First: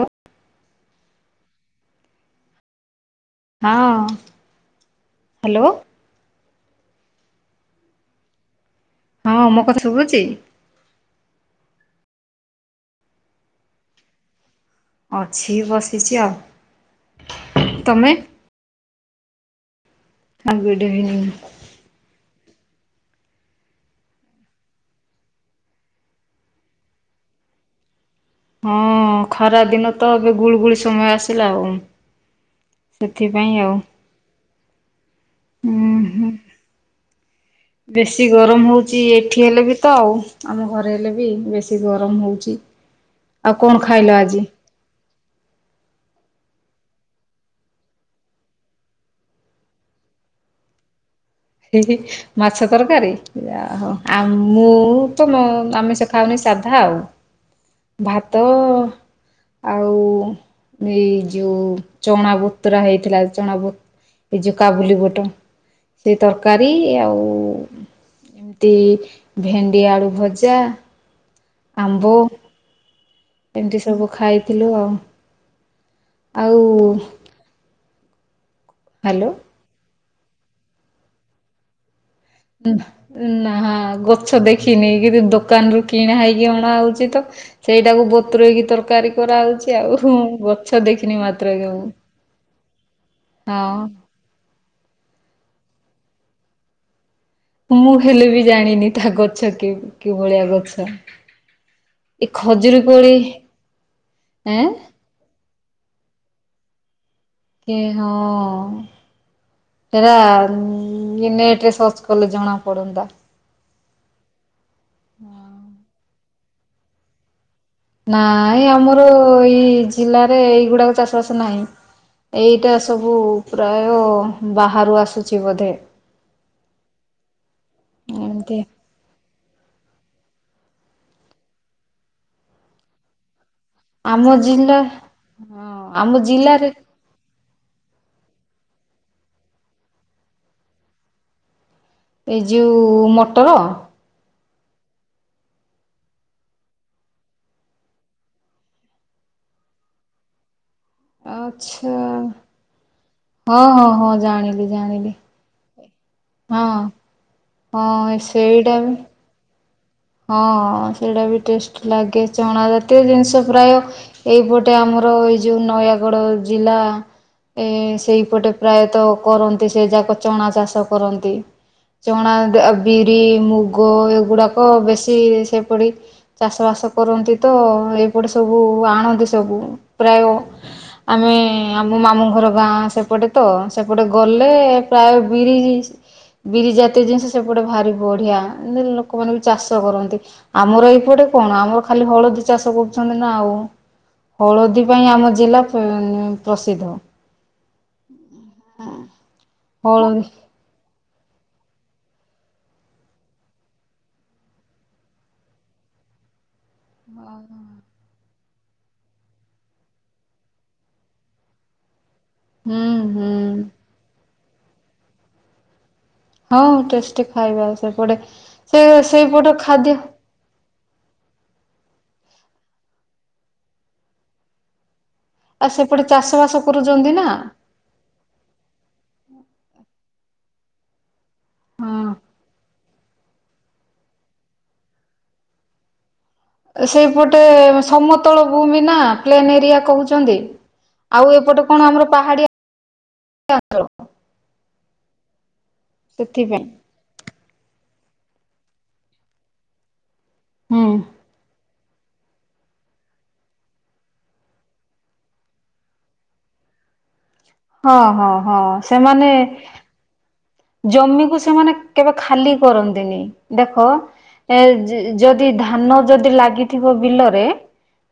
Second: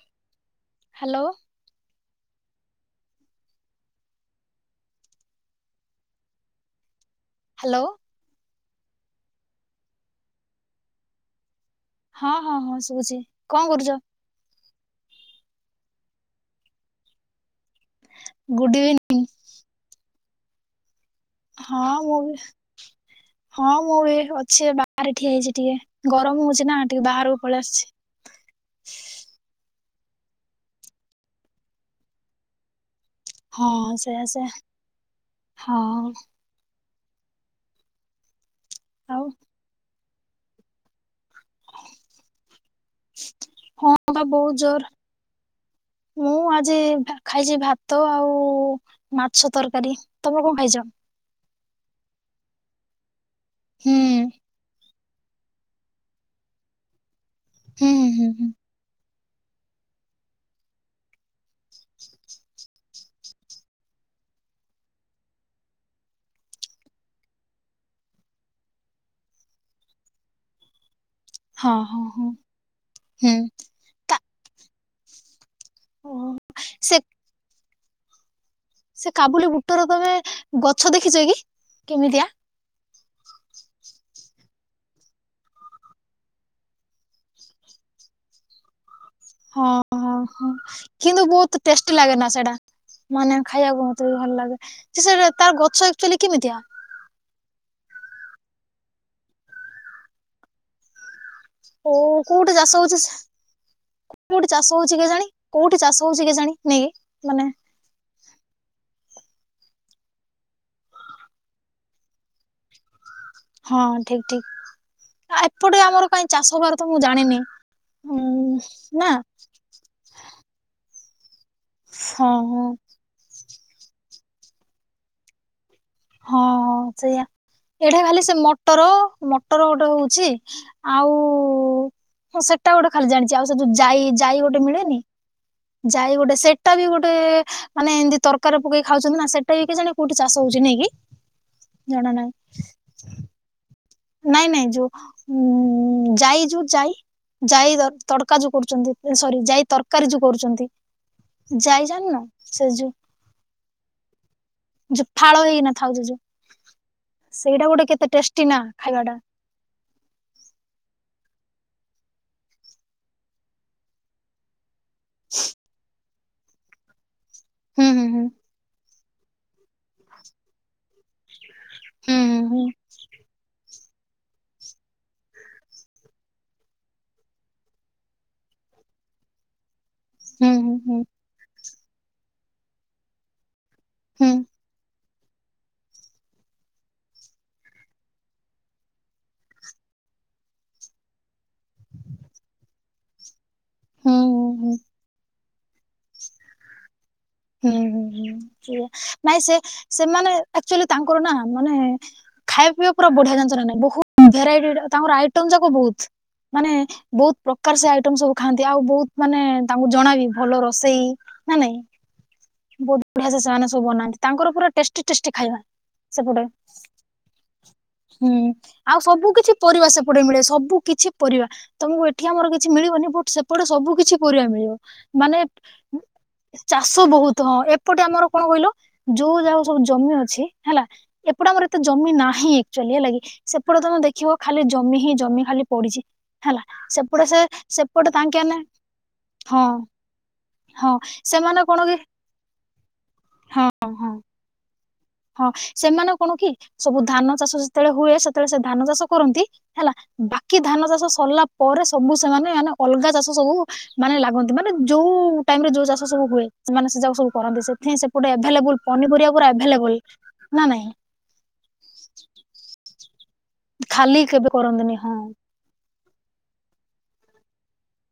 ଆଁ ହାଲୋ। ହଁ hello. Hello. ହଁ ମୋ କଥା ଶୁଭୁଛି? ହଁ ହଁ ହଁ ଶୁଭୁଛି। କଣ କରୁଛ? ଅଛି ବସିଛି ଆଉ। ତମେ? Good evening. ହଁ ଗୁଡ୍ ଇଭିନିଂ। ହଁ ମୁଁ ବି ହଁ ମୁଁ ବି ଅଛି ବାହାରେ ଠିଆ ହେଇଛି ଟିକେ। ଗରମ ହଉଛି ନା ଟିକେ ବାହାରକୁ ପଳେଇ ଆସିଛି। ହଁ ଖରା ଦିନ ତ। ଏବେ ଗୁଳୁଗୁଳି ସମୟ ଆସିଲା ଆଉ ସେଥିପାଇଁ ହଁ ଆଉ ସେଇୟା ସେ ଉଁ ହଁ। ବେଶି ଗରମ ହଉଛି ଆଉ ଏଠି ହେଲେ ବି ତ। ଆଉ ଆମ ଘରେ ହେଲେ ବି ବେଶି ଗରମ ହଉଛି। ଆଉ କଣ ହଁ ଖାଇଲ ବା ଆଜି? ବହୁତ ଜୋର ମୁଁ ଆଜି ଖାଇଛି। ଭାତ ଆଉ ମାଛ ତରକାରୀ। ତମେ କଣ ଖାଇଛ? ହିଁ ହିଁ ମାଛ ତରକାରୀ ଯାହାହେଉ। ହୁଁ ଆଉ ମୁଁ ତମ ଆମିଷ ଖାଉନି ସାଧା ଆଉ। ହୁଁ ହୁଁ ହୁଁ ଭାତ ହୁଁ। ଆଉ ଏଇ ଯୋଉ ଚଣା ବୁତୁରା ହେଇଥିଲା। ଚଣା ବୁତ ଏ ଯୋଉ କାବୁଲି ବୁଟ। ସେ ତରକାରୀ ଆଉ ତି ଭେଣ୍ଡି ଆଳୁ ଭଜା। ହଁ ହୁଁ ଏମତି ସବୁ ତା ଖାଇଥିଲୁ ଆଉ ସେ ସେ ହ୍ୟାଲୋ କାବୁଲି ବୁଟର ତମେ ଗଛ ଦେଖିଛ କି? କେମିତିଆ? ଉଁ ନାହାଁ ଗଛ ଦେଖିନି। କିନ୍ତୁ ଦୋକାନରୁୁ କିଣା ହେଇକି ଅଣା ହଉଛି ତ ସେଇଟାକୁ ବତୁରାଇକି ତରକାରୀ କରା ହଁ ହଉଛି ଆଉ। ହଁ ହଁ ଗଛ ଦେଖିନି କିନ୍ତୁ ବହୁତ ମାତ୍ର ଆଉ ଟେଷ୍ଟି ଲାଗେ ନା ସେଇଟା। ମାନେ ଖାଇବାକୁ ମୋତେ ବି ଭଲ ଲାଗେ। ସେ ତାର ଗଛ ଆକଚୁଆଲି କେମିତିଆ ମୁଁ ହେଲେ ବି ଜାଣିନି ତା ଗଛ କିଭଳିଆ ଗଛ। ଓ ଏ କୋଉଠି ଖଜୁରୀ ଚାଷ ହଉଛି କୋଳି ସେ? କୋଉଠି ଏଁ ଚାଷ ହଉଛି କେଜାଣି? କୋଉଠି ଚାଷ ହଉଛି କେଜାଣି? ନେଇ ମାନେ ଏ ହଁ ସେଟା ଇ ନେଟ ରେ ସର୍ଚ୍ଚ କଲେ ଜଣା ପଡନ୍ତା। ହଁ ଠିକ୍ ଠିକ୍। ଏପଟେ ଆମର କାଇଁ ଚାଷ ହେବାର ତ ମୁଁ ଜାଣିନି ଉଁ ନାଇଁ ଆମର ନା ଏଇ ଜିଲ୍ଲାରେ ଏଇଗୁଡାକ ଚାଷ ବାସ ନାହିଁ। ହଁ ହଁ ହଁ ଏଇଟା ସବୁ ପ୍ରାୟ ବାହାରୁ ଆସୁଛି ବୋଧେ ହଁ ସେଇଆା। ଏଇଟା ଖାଲି ସେ ଏମତି ମଟର ମଟର ଗୋଟେ ହଉଛି। ଆଉ ସେଟା ଗୋଟେ ଖାଲି ଜାଣିଛି। ଆଉ ସେ ଜାଇ ଯାଇ ଆମ ଯାଇ ଗୋଟେ ଜିଲ୍ଲା ମିଳେନି ହଁ ଆମ ଯାଇ ଗୋଟେ ଜିଲ୍ଲାରେ ସେଟା ବି ଗୋଟେ ମାନେ ଏମିତି ତରକାରୀରେ ପକେଇ ଖାଉଛନ୍ତି ନା। ସେଟା ବି କେଜାଣି କୋଉଠି ଚାଷ ହଉଛି ନେଇଁ କି? ଜଣା ନାହିଁ ଏ ଯେଉଁ ମଟର। ନାଇଁ ନାଇଁ ଯୋଉ ଉଁ ଯାଇ ଯାଇ ଜାଇ ତଡକା ଯୋଉ କରୁଛନ୍ତି। ସରି ଜାଇ ତରକାରୀ ଯୋଉ କରୁଛନ୍ତି। ଜାଇ ଆଚ୍ଛା ଯାଣିନ? ସେ ଯଉ ହଁ ହଁ ହଁ ଜାଣିଲି ଜାଣିଲି। ଥାଉ ଜିଜୁ। ହଁ ହଁ ନା ସେଇଟା ବି ଖାଇବା ଟା ହଁ ସେଇଟା ବି ଟେଷ୍ଟ ଲାଗେ ଚଣା ଜାତୀୟ ଜିନିଷ ପ୍ରାୟ। ଏହିପଟେ ଆମର ଏଇ ଯେଉଁ ନୟାଗଡ଼ ଜିଲ୍ଲା ଏ ହୁଁ ହୁଁ ହୁଁ ସେଇପଟେ ପ୍ରାୟତଃ। କରନ୍ତି। ସେ ଯାକ ଚଣା ଚାଷ କରନ୍ତି ଚଣା ହୁଁ ବିରି ମୁ। ଗୋ ଏଗୁଡ଼ାକ ବେଶୀ ସେପରି। ଚାଷ ବାସ କରନ୍ତି ତ ଏଇପଟେ ସବୁ ଆଣନ୍ତି ସବୁ। ପ୍ରାୟ ହୁଁ ହୁଁ ହୁଁ ହୁଁ ହୁଁ ଆମେ ଆମ ମାମୁଁ ଘର ଗାଁ ସେପଟେ ତ ସେପଟେ ହୁଁ ଗଲେ ପ୍ରାୟ ବିରି, ବିରି, ଜାତୀୟ ଜିନିଷ ସେପଟେ ଭାରି ବଢିଆ ଲୋ-। ଲୋକମାନେ ବି ଚାଷ କରନ୍ତି ଆମର ଏଇପଟେ କଣ ଆମର ଖାଲି ହଳଦୀ ଚାଷ କରୁଛନ୍ତି ନା ଆଉ। ହୁଁ ହୁଁ ହଳଦୀ ପାଇଁ ଆମ ଜିଲ୍ଲା- ପ୍ରସିଦ୍ଧ ହୁଁ ହୁଁ ହୁଁ ନାଇଁ ସେ ହଳଦୀ ସେମାନେ। ଆକ୍ଚୁଲି ତାଙ୍କର ନା ମାନେ- ଖାଇବା ପିଇବା ପୁରା ବଢିଆ ଜାଣିଛ ନା ବହୁତ ଭେରାଇଟି ତାଙ୍କର ଆଇଟମ ଯାକ ବହୁତ ମାନେ। ବହୁତ ପ୍ରକାର ସେ ଆଇଟମ ସବୁ ଖାଆନ୍ତି। ଆଉ ବହୁତ ମାନେ ତାଙ୍କୁ ଜଣ ବିି ଭଲର। ରୋଷେଇ ନା ନାଇଁ। ହୁଁ ବହୁତ ହୁଁ ବଢିଆ ସେମାନେ ସବୁ ବନାନ୍ତି ତାଙ୍କର ପୁରା ଟେଷ୍ଟୀ, ଟେଷ୍ଟି ଖାଇବା। ସେପଟେ ହଁ ଟେଷ୍ଟି ଖାଇବା ସେପଟେ ହୁଁ ସେ ଆଉ ସବୁ ସେଇପଟ କିଛି ପରିବା ଖାଦ୍ୟ ସେପଟେ ମିଳେ ସବୁ କିଛି। ପରିବା ତମକୁ ଏଠି ଆମର କିଛି ମିଳିବନି ବଟ ସେପଟେ ସବୁ କିଛି ପରିବା ମିଳିବ। ମାନେ ଆଉ ସେପଟେ ଚାଷ ବାସ ଚାଷ କରୁଛନ୍ତି ନା ବହୁତ ହଁ ଏପଟେ ଆମର କଣ କହିଲ ଯୋଉ ଯାଗହା ସବୁ ଜମି ଅଛି ହେଲା। ଏପଟେ ଆମର ଏତେ ଜମି ହଁ ନାହିଁ। ଚଲିବା ଲାଗି ସେପଟେ ତମେ ଦେଖିବ ଖାଲି ଜମି ହିଁ ଜମି ଖାଲି ପଡିଛି। ହେଲା ସେପଟେ ସେ ସେଇପଟେ ସେପଟେ ସମତଳ ତାଙ୍କେ ମାନେ ଭୂମି ନା ପ୍ଲେନ୍ ହଁ ଏରିଆ କହୁଛନ୍ତି। ହଁ ଆଉ ସେମାନେ ଏପଟେ କଣ କି ଆମର ପାହାଡିଆ। ହଁ ହଁ [unintelligible] ହଁ ସେମାନେ କଣ କି ସେଥିପାଇଁ ସବୁ ଧାନ ଚାଷ ଯେତେବେଳେ ହୁଏ ସେତେବେଳେ ସେ ଧାନ ଚାଷ କରନ୍ତି। ହେଲା ବାକି ଧାନ ହୁଁ। ଚାଷ ସରିଲା ପରେ ସବୁ ସେମାନେ ମାନେ ଅଲଗା ଚାଷ ସବୁ ମାନେ ଲାଗନ୍ତି ମାନେ ଯୋଉ ଟାଇମ ରେ ଯୋଉ ଚାଷ ସବୁ ହୁଏ ସେମାନେ ସେ ଯାକ ସବୁ। କରନ୍ତି। ହଁ ସେଥିପାଇଁ ହଁ ସେପଟେ ହଁ ଏଭେଲେବଲ ପନି ସେମାନେ ପରିବା ପୁରା ଆଭେଲେବଲ। ଜମିକୁ ସେମାନେ କେବେ ଖାଲି କରନ୍ତିନି, ଦେଖ ଖାଲି କେବେ ଏ କରନ୍ତିନି ହଁ ଯଦି ଧାନ ଯଦି ଲାଗିଥିବ ବିଲରେ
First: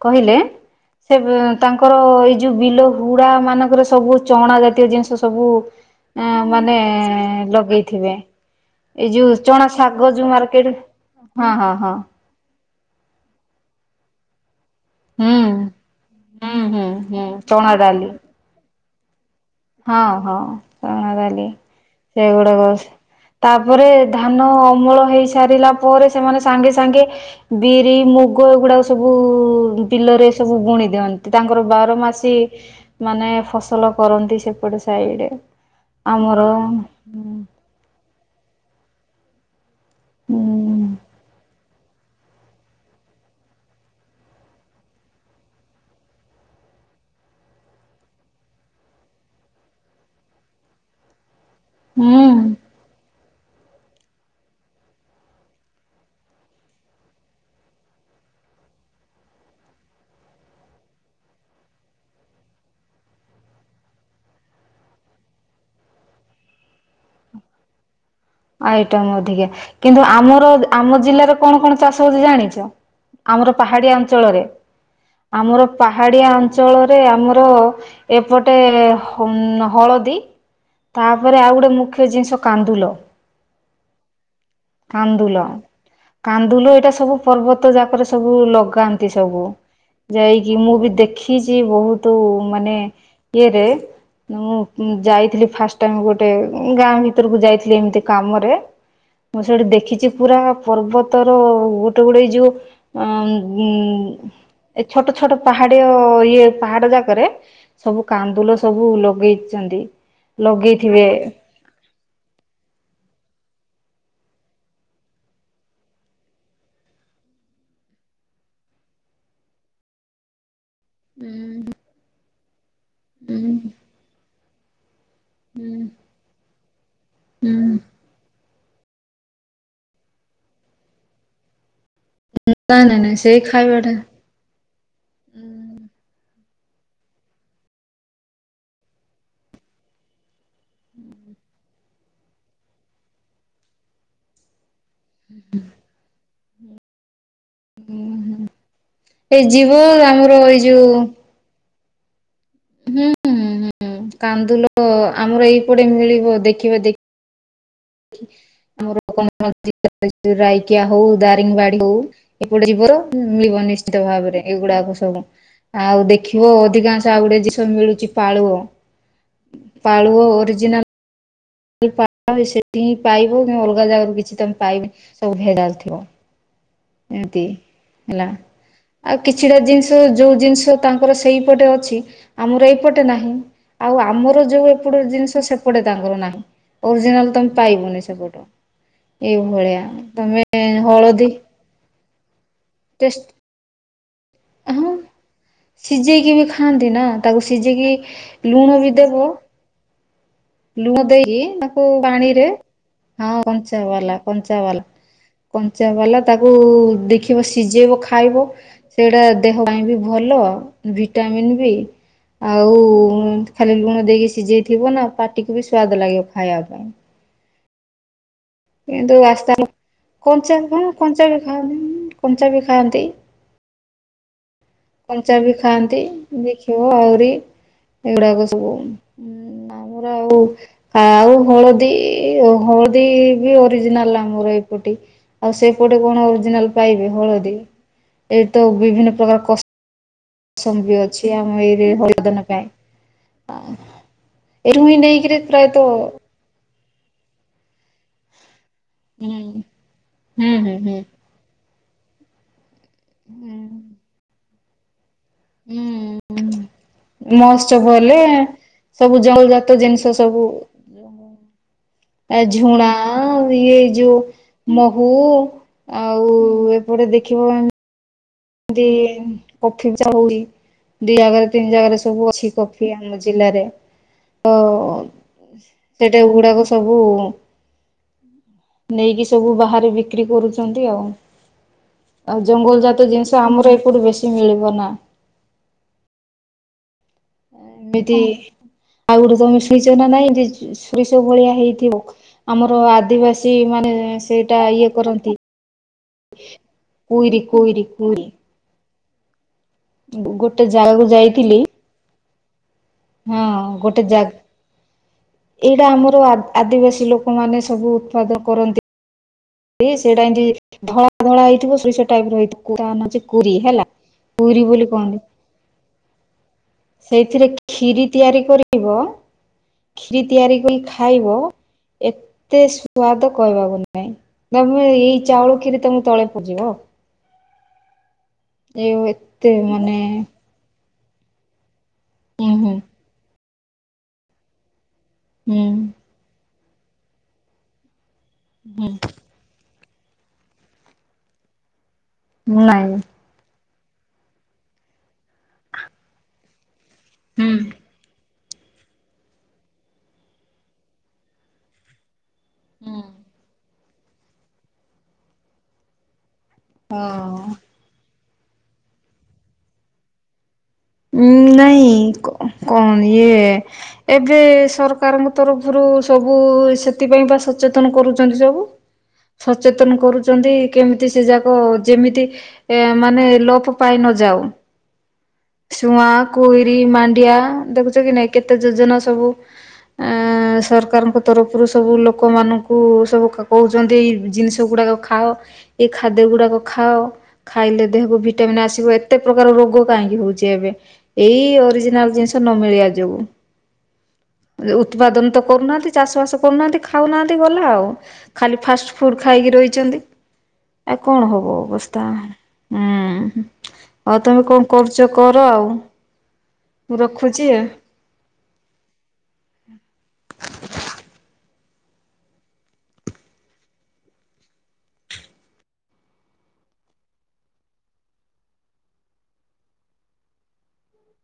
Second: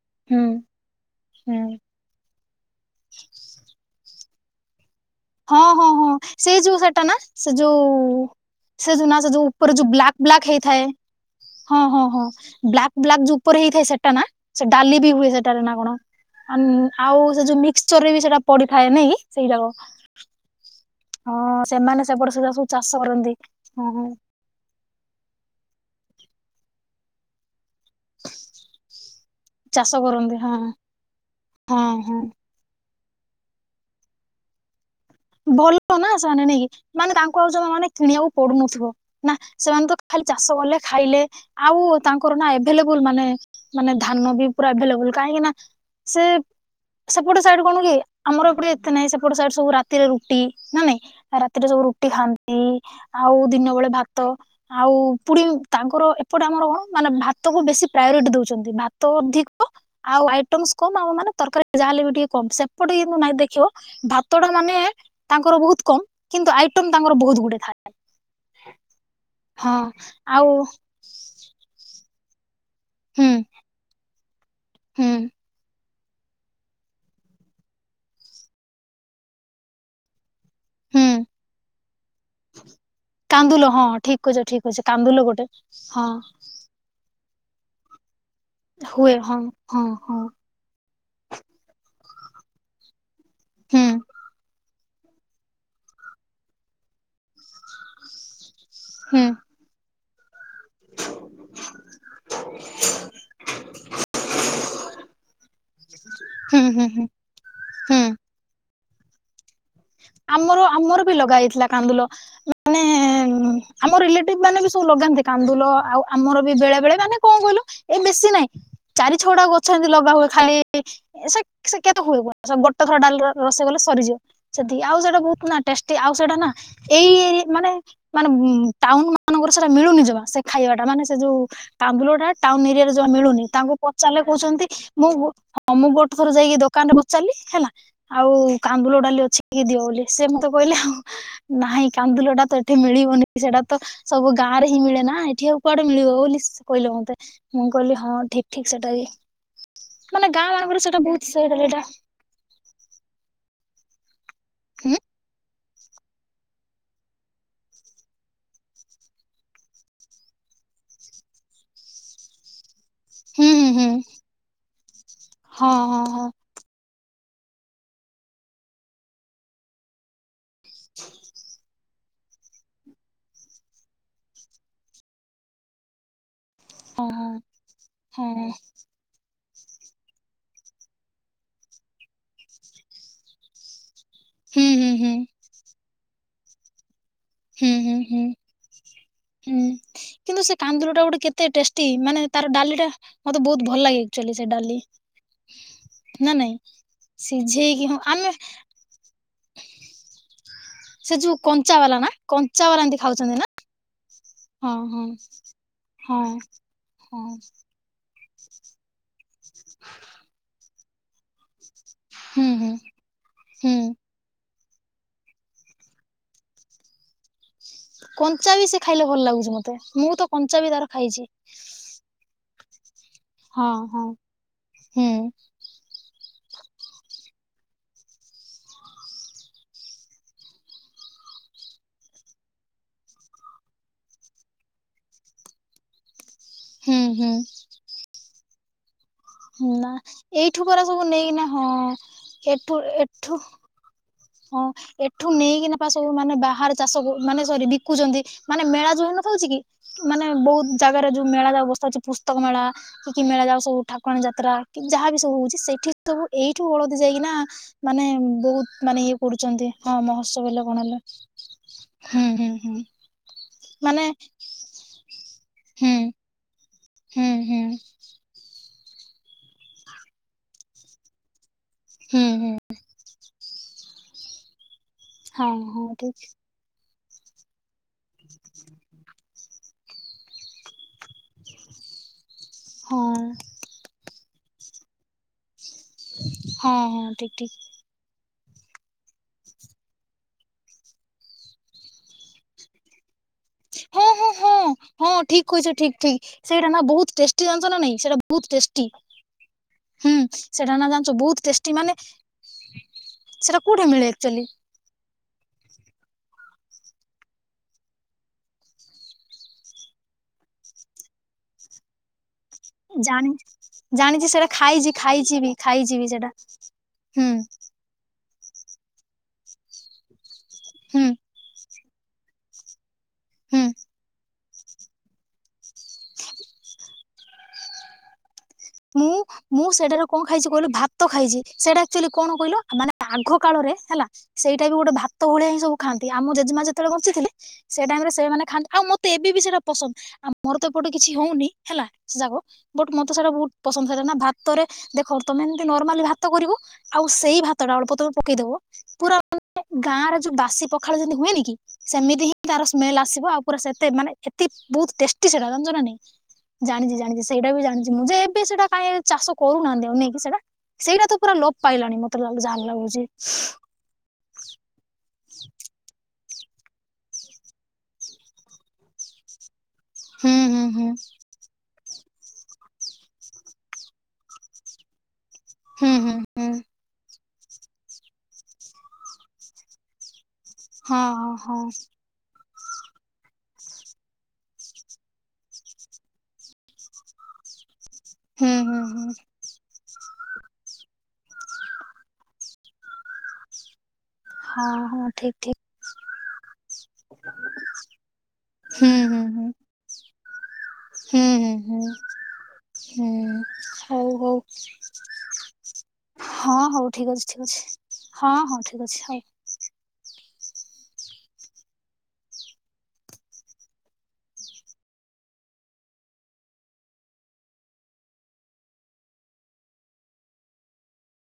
କହିଲେ ହୁଁ ସେ ହୁଁ ତାଙ୍କର ଏଇ ଯୋଉ ବିଲ ହୁଡା ମାନଙ୍କରେ ସବୁ ଚଣା ଜାତୀୟ ଜିନିଷ ସ ସବୁ ହଁ ହଁ ହଁ ଏଁ ସେଇ ମାନେ ଯୋଉ ସେଟା ନା ସେ ଲଗେଇଥିବେ ଯୋଉ ସେ ଏଇ ନା ସେ ଯୋଉ ଚଣା ଉପରେ ଶାଗ ବ୍ଲାକ୍ ଯୋଉ ବ୍ଲାକ୍ ମକେଟ ହେଇଥାଏ ହଁ ହଁ ହଁ। ହଁ ବ୍ଲାକ୍ ବ୍ଲାକ୍ ଯୋଉ ଉପରେ ହେଇଥାଏ ସେଟା ନା? ସେ ଡାଲି ବି ହୁଏ ହୁଁ ସେଟାରେ ନା କଣ ହୁଁ ହୁଁ ଆଉ ହୁଁ ସେ ଯୋଉ ଚଣା ମିକ୍ସଚର ଡାଲି ରେ ବି ସେଟା ପଡିଥାଏ ନାଇଁ କି? ସେଇ ଯାବ ହଁ ହଁ ଚଣା ଡାଲି ସେପଟେ ସେଟା ସେଗୁଡାକ ସବୁ ଚାଷ କରନ୍ତି ତାପରେ ହଁ ଧାନ ଅମଳ ହେଇ ସାରିଲା ପରେ ସେମାନେ ସାଙ୍ଗେ ସାଙ୍ଗେ ବିରି, ମୁଗ ଏଗୁଡାକ ସବୁ ଚାଷ ବିଲରେ କରନ୍ତି ସବୁ ହଁ ବୁଣି ଦିଅନ୍ତି। ତାଙ୍କର ହଁ ବାର ହଁ ମାସି ମାନେ ଫସଲ କରନ୍ତି ସେ ପଟ ସାଇ ଭଲ ନା ସେମାନେେ ନାଇକ କି ମାନେ ତାଙ୍କୁ ଆଉ ଜମା ମାନେ କିଣିବାକୁ ପଡୁନଥିବ ନା ସେମାନେ ତ ଖାଲି ହୁଁ ଚାଷ କଲେ ଖାଇଲେ ଆଉ। ତାଙ୍କର ନା ଏଭେଲେବୁଲ ମାନେ ମାନେ ଧାନ ବି ପୁରା ଏଭେଲେବୁଲ କାହିଁକି ନା ସେ। ସେପଟ ସାଇଡରୁ କଣ କି ଆମର ଏପଟେ ଏତେ ନାଇଁ ସେପଟ ସାଇଡ ସବୁ ରା ରାତିରେ ରୁଟି ନା ନାଇଁ ରାତିରେ ସବୁ ରୁଟି ହୁଁ ଖାଆନ୍ତି। ଆଉ ଦିନ ବେଳେ ଭାତ। ଆଉ ପୁଣି ତାଙ୍କର ଏପଟେ ଆମର କଣ ମାନେ ଭାତକୁ ବେଶୀ ପ୍ରାୟୋରିଟି ଦଉଛନ୍ତି। ଭାତ ଅଧିକ ଆଉ ଆଇଟମସ କମ ଆମ ମାନେ ତରକାରୀ ଯାହାହଲେ ବି ଟିକେ କମ, ସେପଟେ କିନ୍ତୁ ନାଇ ଦେଖିବ ଭାତ ମାନେ ତାଙ୍କର ବହୁତ କମ କିନ୍ତୁ ଆଇଟମ ତାଙ୍କର ବହୁତ ଗୁଟେ ଥାଏ। ଆଇଟମ୍ ଅଧିକା ହଁ କିନ୍ତୁ ଆମର ଆଉ ଆମ ଜିଲ୍ଲାରେ କଣ କଣ ଚାଷ ହଉଛି ଜାଣିଛ? ହୁଁ ଆମର ପାହାଡିଆ ଅଞ୍ଚଳରେ ହୁଁ ଆମର ପାହାଡ଼ିଆ ଅଞ୍ଚଳରେ ଆମର ଏପଟେ ହମ୍ ହଳଦୀ। ହୁଁ ତାପରେ ଆଉ ଗୋଟେ ମୁଖ୍ୟ ଜିନିଷ କାନ୍ଦୁଲ। କାନ୍ଦୁଲ ହଁ ଠିକ୍ କହିଛ ଠିକ୍। କାନ୍ଦୁଲ କାନ୍ଦୁଲ ଏଇଟା ସବୁ ପର୍ବତ ଯାକରେ ସବୁ ଲଗ ପକାନ୍ତି ହୁଏ ହଁ ସବୁ ହଁ ହଁ ଯାଇ କି ମୁଁ ବି ଦେଖିଛି ବହୁତ ମାନେ ଇଏରେ ହୁଁ ମୁଁ। ଯାଇଥିଲି ଫାଷ୍ଟ ଟାଇମ ଗୋଟେ ଗାଁ ଭିତରକୁ ଯାଇଥିଲି ଏମିତି କାମରେ। ହୁଁ। ମୁଁ ସେଠି ଦେଖିଛି ପୁରା ପର୍ବତର ଗୋଟେ ଗୋଟେ ଯୋଉ ଉଁ ଉଁ। ଏ ଛୋଟ ଛୋଟ ପାହାଡିଅ ଇଏ ହୁଁ ହୁଁ ପାହାଡ ହୁଁ ଯାକରେ ହୁଁ ସବୁ କାନ୍ଦୁଲ ସବୁ ଲଗେଇଛନ୍ତି। ଆମର ଆମର ଲଗେଇଥିବେ। ବି ଲଗା ହେଇଥିଲା କାନ୍ଦୁଲ ମାନେ ହୁଁ ଆମ ରିଲେଟିଭ ମାନେ ବି ସବୁ ଲଗାନ୍ତି କାନ୍ଦୁଲ, ଆଉ ଆମର ବି ବେଳେ ବେଳେ ମାନେ କଣ କହିଲ? ଏ ବେଶୀ ନାହିଁ ଚାରି ଛଅଟା ଗଛ ଏମିତି ଲଗା ହୁଏ ଖାଲି ହୁଁ। ସେ କେତ ହୁଏ କ ଗୋଟ ଥର ଡାଲ ରୋଷେଇ କଲେ ହୁଁ ସରିଯିବ, ସେତିକି ଆଉ ସେଟା ବହୁତ ନା ଟେଷ୍ଟୀ ଆଉ ସେଇଟା ନା ଏଇ ଏରି ମାନେ ହୁଁ। ମାନେ ଉ ଟାଉନ ମାନଙ୍କର ସେଟା ମିଳୁନି ଯମା ସେ ଖାଇବା ଟା ମାନେ ସେ ଯୋଉ କାନ୍ଦୁଲଟା। ଟାଉନ ନାଇଁ ଏରିଆରେ ନାଇଁ ଜମା ନାଇଁ ସେଇ ମିଳୁନି ତାଙ୍କୁ ଖାଇବାଟା ପଚାରିଲେ କହୁଛନ୍ତି ମୁଁଁ ମୁଁ ଗୋଟେ ଥର ଯାଇକି ଦୋକାନ ରେ ପଚାରିଲି ହେଲା। ଆଉ କାନ୍ଦୁଲ ଡାଲି ଅଛି କି ଦିଅ ବୋଲି ସେ ମତେ କହିଲେ ନାହିଁ କାନ୍ଦୁଲ ତ ଏଠି ମିଳିବନି ସେଟା ତ ସବୁ ଗାଁ ରେ ହିଁ ମିଳେ ନା ଏଠି ଆଉ କୁଆଡେ ମିଳିବ ବୋଲି ସ କହିଲେ ମତେ। ମୁଁ କହିଲି ହଁ ଠିକ ଠିକ ସେଟା ବି ଏଇ ଯିବ ଆମର ମାନେ ଗାଁ ଏଇ ମାନଙ୍କର ଯୋଉ ସେଇଟା ବହୁତ ସେଟ ଏଇଟା। ହୁଁ ହୁଁଁ ହୁଁ କାନ୍ଦୁଲ ହୁଁ ଆମର ଏଇପଟେ ମିଳିବ ଦେଖିବା ଦେ ଆମର [unintelligible] ରାଇକିଆ ହଉ, ଦାରିଙ୍ଗବାଡି ହଉ। ଏପଟେ ଯୀବର ହୁଁ ମିଳିବ ହୁଁ ହୁଁ। ନିଶ୍ଚିତ ଭାବରେ ଏଇଗୁଡାକ ସବୁ ହଁ ହଁ ଆଉ ଦେଖିବ ଅଧିକାଂଶ ଆଉ ଗୋଟେ ଜିନିଷ ମିଳୁଚି ପାଳୁଅ ପାଳୁଅ ଓରିଜିନାଲ୍ [inaudible] ସେଠି ହିଁ ପାଇବ ମୁ ଅଲଗା ଜାଗାରୁ କିଛି ତମେ ପାଇବି ସବୁ ଭେଜାଲ ଥିବ। ହଁ ଏମତି ହେଲା। ହଁ ହଁ ଆଉ କିଛିଟା ଜିନିଷ ଯୋଉ ଜିନିଷ ତାଙ୍କର ସେଇପଟେ ଅଛି ଆମର ଏଇପଟେ ନାହିଁ। ଆଉ ଆମର ଯୋଉ ହଁ ହୁଁ ଏପଟ ହୁଁ ଜିନିଷ ସେପଟେ ତାଙ୍କର ନାହିଁ ଓରିଜିନାଲ ତମେ ହୁଁ ହୁଁ ହୁଁ ପାଇବୁନି ହୁଁ। ସେପଟ ହୁଁ ଏଇଭଳିଆ ତମେ ହଳଦୀ ନ୍ତି ମାନେ ତାର ଡାଲି ଟା ଟେଷ୍ଟ ମତେ ବହୁତ ଭଲ ଲାଗେ। ଆକ୍ଚୁଆଲି ସେ ଡାଲି ହଁ ନା ସିଝେଇକି ବି ନାଇଁ ଖାଆନ୍ତି ନା ତାକୁ ହଁ ସିଝେଇକି ଆମେ ଲୁଣ ବି ଦେବ ଲୁଣ ସେ ଯୋଉ ଦେଇକି କଞ୍ଚା ତାକୁ ବାଲା ନା ପାଣିରେ କଞ୍ଚା ବାଲା ଏମିତି ହଁ ଖାଉଛନ୍ତି ନା କଞ୍ଚା ବାଲା କଞ୍ଚା ହଁ ବାଲା। ହଁ କଞ୍ଚା ହଁ ବାଲା ତାକୁ ହଁ ଦେଖିବ ସିଝେଇବ ଖାଇବ, ସେଇଟା ଦେହ ପାଇଁ ବି ଭଲ ଭିଟାମିନ୍ ବି। ହୁଁ ହୁଁ ଆଉ ଖାଲି ହୁଁ। ଲୁଣ ଦେଇକି ସିଝେଇଥିବ ନା ପାଟିକୁ ବି ସୁଆଦ ଲାଗିବ ଖାଇବା ପାଇଁ। କଞ୍ଚା ବି ସେ ଖାଇଲେ କିନ୍ତୁ ଭଲ ଲାଗୁଛି ମତେ ମୁଁ ତ କଞ୍ଚା ବି ତାର ଖାଇଛି। ଆମ୍ କଞ୍ଚା ବି ଖାଆନ୍ତି। ହଁ ହଁ। ହୁଁ କଞ୍ଚା ବି ଖାଆନ୍ତି ଦେଖିବ ଆହୁରି ଏଗୁଡାକ ସବୁ। ଆମର ଆଉ ଆଉ ହଳଦୀ ହଳଦୀ ବି ଅରିଜିନାଲ ଆମର ଏପଟେ। ଆଉ ସେପଟେ କଣ ଓରିଜିନାଲ ହୁଁ ପାଇବେ ହୁଁ ହଳଦୀ ଏଇଠି ତ ବିଭିନ୍ନ ପ୍ରକାର କ ନା ଏଇଠୁ ପରା ସବୁ ନେଇକିନା ହଁ ଏଇ ହଳଦନ ପାଇଁ ଏଠୁ ଏଠୁ ହଁ ହିଁ ଏଠୁ ନେଇକିରି ନେଇକିନା ପା ପ୍ରାୟତଃ ସବୁ ମାନେ ବାହାରେ ଚାଷ କ ମାନେ ସରି ବିକୁଛନ୍ତି ମାନେ ମେଳା ଯୋଉ ହ ହୁଁ ନଥାଉଛି କି ମାନେ ହୁଁ ହୁଁ ବହୁତ ଜାଗାରେ ହୁଁ ଯଉ ମେଳା ଯାଉ ବସ୍ଥା ଅଛି ପୁସ୍ତକ ମେଳା କି ମେଳା ଯାଉ ସବୁ ଠାକୁରାଣୀ ଯାତ୍ରା କି ଯାହା ବି ସବୁ ହଉଛି। ସେଠି ସବୁ ଏଇଠୁ ହୁଁ ହଳଦୀ ଯାଇକିନା ମହୋତ୍ସବ ମାନେ ହେଲେ ବହୁତ ମାନେ ସବୁ ଜଙ୍ଗଲ ପଡୁଛନ୍ତି, ଜାତ ହଁ, ଜିନିଷ ମହତ୍ସବ ହେଲେ କଣ ହେଲେ। ହୁଁ ଆ, ହୁଁ ହୁଁ ଝୁଣା ଇଏ, ମାନେ ଯୋଉ ମହୁ, ଆଉ ଗୋଟେ ଦେଖିବ ହଁ [inaudible] ଦି କଫି, ଚା ହୁଏ। ଦି ଜାଗାରେ, ତିନି ଜାଗାରେ, ହୁଁ ସବୁ ଅଛି ହୁଁ କଫି ଆମ ଜିଲ୍ଲାରେ, ତ ହଁ ହଁ ସେଟା ଗୁଡାକ ସବୁ ନେଇକି ସବୁ ବାହାରେ ବିକ୍ରି କରୁଛନ୍ତି ଆଉ ଆଉ, ଜଙ୍ଗଲ ଠିକ ଜାତ ଜିନିଷ ଆମର ଏପଟୁ ବେଶୀ ମିଳିବ ନା। ହଁ, ହଁ, ଠିକ୍, ଠିକ୍। ଏମିତି ଆଉ ଗୋଟେ ଯୋଉ ମିସେଇଛ ନା ନାଇଁ, ଯେ ସୋରିଷ ଭଳିଆ ହେଇଥିବ ଆମର ଆଦିବାସୀ ମାନେ ହଁ ହଁ ସେଇଟା ହଁ ଇଏ ହଁ କରନ୍ତି, ଠିକ କହିଛ ଠିକ ଠିକ ସେଇଟା କୁଇରି, କୁଇରି, କୁଇରି। ଟି ହୁଁ, ଗୋଟେ ସେଟା ନା ଜାଗାକୁ ଜାଣିଛ ବହୁତ ଯାଇଥିଲି ଟେଷ୍ଟି ମାନେ ହଁ, ସେଇଟା କୋଉଠି ଗୋଟେ ମିଳେ ଜାଗା ଆକ୍ଚୁଆଲି ଏଇଟା ଆମର, ଆଦିବାସୀ ଲୋକ ମାନେ ସବୁ ଉତ୍ପାଦ କରନ୍ତି। ସେ ସେଇଟା ଏମିତି, ଧଳା, ଧଳା ହେଇଥିବ ସୋରିଷ ଟାଇପ ର ହେଇଥିବ। ତା ନାଁ ହଉଛି ଜାଣି, କୁରି ହେଲା। ଜାଣିଛି, ସେଟା ପୁରୀ ବୋଲି ଖାଇଛି, କହନ୍ତି ଖାଇଛି ବି, ଖାଇଛି ବି ସେଟା। ସେଇଥିରେ ଖିରି ତିଆରି କରବ, ଖିରି ତିଆରି କରି ହୁଁ ଖାଇବ, ଏତେ ସୁ ସ୍ଵାଦ ହୁଁ କହିବାକୁ ନାଇଁ, ତୋମେ ଏଇ ଚାଉଳ କ୍ଷୀରି ତୋମକୁ ତଳେ ପୂଜିବ। ମୁଁ, ଏତେ ମୁଁ ମାନେ ସେଟାରୁ କଣ ଖାଇଛି କଇଲୁ ଭାତ ଖାଇଛି। ସେଇଟା ଏକ୍ଚୁଲି କଣ ହୁଁ କହିଲ? ଆ, ହୁଁ ମାନେ ଆଘକାଳରେ ହେଲା, ସେଇଟା ବି ଗୋଟେ ଭା ତ ଭଳିଆ ହିଁ ସବୁ ହୁଁ ଖାଆନ୍ତି। ଆମ ଜେଜେମା ଯେତେବେଳେ ବଞ୍ଚିଥିଲେ, ସେ ଟାଇମ୍ ରେ ସେମାନେ ଖାନ୍ତି। ଆଉ ମୋତେ ଏବେ ବି ସେଇଟା ପସନ୍ଦ, ଆମର ତ ଏପଟେ କିଛି ହଉନି, ହେଲା ସେ ଯାକ ବଟ୍ ନାଇଁ ମୋତେ ସେଇଟା ବହୁତ ପସନ୍ଦ, ସେଟା ନା ଭାତରେ ଦେଖ ତୋମେ ଏମିତି ନର୍ମାଲି ଭାତ କରିବ। ଆଉ ସେଇ ଭାତ ଟା ହୁଁ ଅଳ୍ପ ତୋମେ ପକେଇଦବ। ପୁରା ମାନେ, ଗାଁ ର ଯୋଉ ବାସି ପଖାଳ ଯେମିତି ହୁଏନି କି, ସେମିତି ହିଁ ତାର ସ୍ମେଲ୍ ଆସିବ, ଆଉ ପୁରା ସେତେ ମାନେ, ଏତେ ବହୁତ ଟେଷ୍ଟି ସେଟା, ଜାଣିଚ ନାଇଁ। ଜାଣିଚି, ଜାଣିଚି, ସେଇଟା ହଁ। ବି ଜାଣିଚି, ମୁଁ ଯେ ଏବେ ସେଟା କାଇଁ ଚାଷ କରୁନାହାନ୍ତି ଆଉ ନେଇକି ସେଟା। ସେଇଟା ତ, ପୁରା ଲୋପ ନାଇଁ ପାଇଲାଣି ମୋତେ ଲା ଯାହା କଣ ଲାଗୁଚି। ଇଏ ଏବେ ସରକାରଙ୍କ ତରଫରୁ ସବୁ ଏ ସେଥିପାଇଁ ପା ସଚେତନ କରୁଚନ୍ତି ସବୁ। ସଚେତନ ହୁଁ କରୁଚନ୍ତି, ହୁଁ ହୁଁ କେମିତି ସେ ଯାକ ଯେମିତି ଏ ମାନେ ଲୋପ ପାଇ ନ ଯାଉ। ହୁଁ ଶୁଆଁ, ହୁଁ ହୁଁ କୁଇରି, ମାଣ୍ଡିଆ, ଦେଖୁଚ କି ନାଇଁ କେତେ ଯୋଜନା ସବୁ। ଏଁ, ସରକାରଙ୍କ ହଁ ହଁ ତରଫରୁ ସବୁ ଲୋକମାନଙ୍କ କୁ ସବୁ ଖ, କହୁଚନ୍ତି ଏଇ ଜିନିଷ ଗୁଡ଼ାକ ଖାଅ। ଏଇ ଖାଦ୍ୟ ଗୁଡାକ ଖାଅ, ଖାଇଲେ ଦେହକୁ ହଁ ହୁଁ ଭିଟାମିନ୍ ହୁଁ ଆସିବ। ହୁଁ ଏତେ ପ୍ରକାର ରୋଗ କାହିଁକି ହଉ ଚି ଏବେ, ଏଇ ଅରିଜିନାଲ୍ ଜିନିଷ ନ ମିଳିବା ଯୋଗୁ। ଯେ ହଁ ହଁ ଉତ୍ପାଦନ ଠିକ ତ ଠିକ କରୁନାହାନ୍ତି। ଚାଷ ବାସ କରୁନାହାନ୍ତି, ଖାଉନାହାନ୍ତି ଗଲା ଆଉ। ଖାଲି ହୁଁ ଫାଷ୍ଟ ଫୁଡ୍ ହୁଁ ଖାଇକି ରହିଛନ୍ତି। ଆଉ ହୁଁ କଣ ହୁଁ ହବ ହୁଁ ହୁଁ ଅବସ୍ତା, ଉଁ, ହୁଁ, ହଉ ଆଉ ହଉ ତୋମେ କଣ କରୁ ଚ କର ଆଉ। ହଁ, ହଉ ମୁଁ ଠିକ୍ ଅଛି, ଠିକ୍ ରଖୁଛି ଆଉ ଅଛି। ହଁ ହଉ, ଠିକ ଅଛି, ହଉ। [inaudible]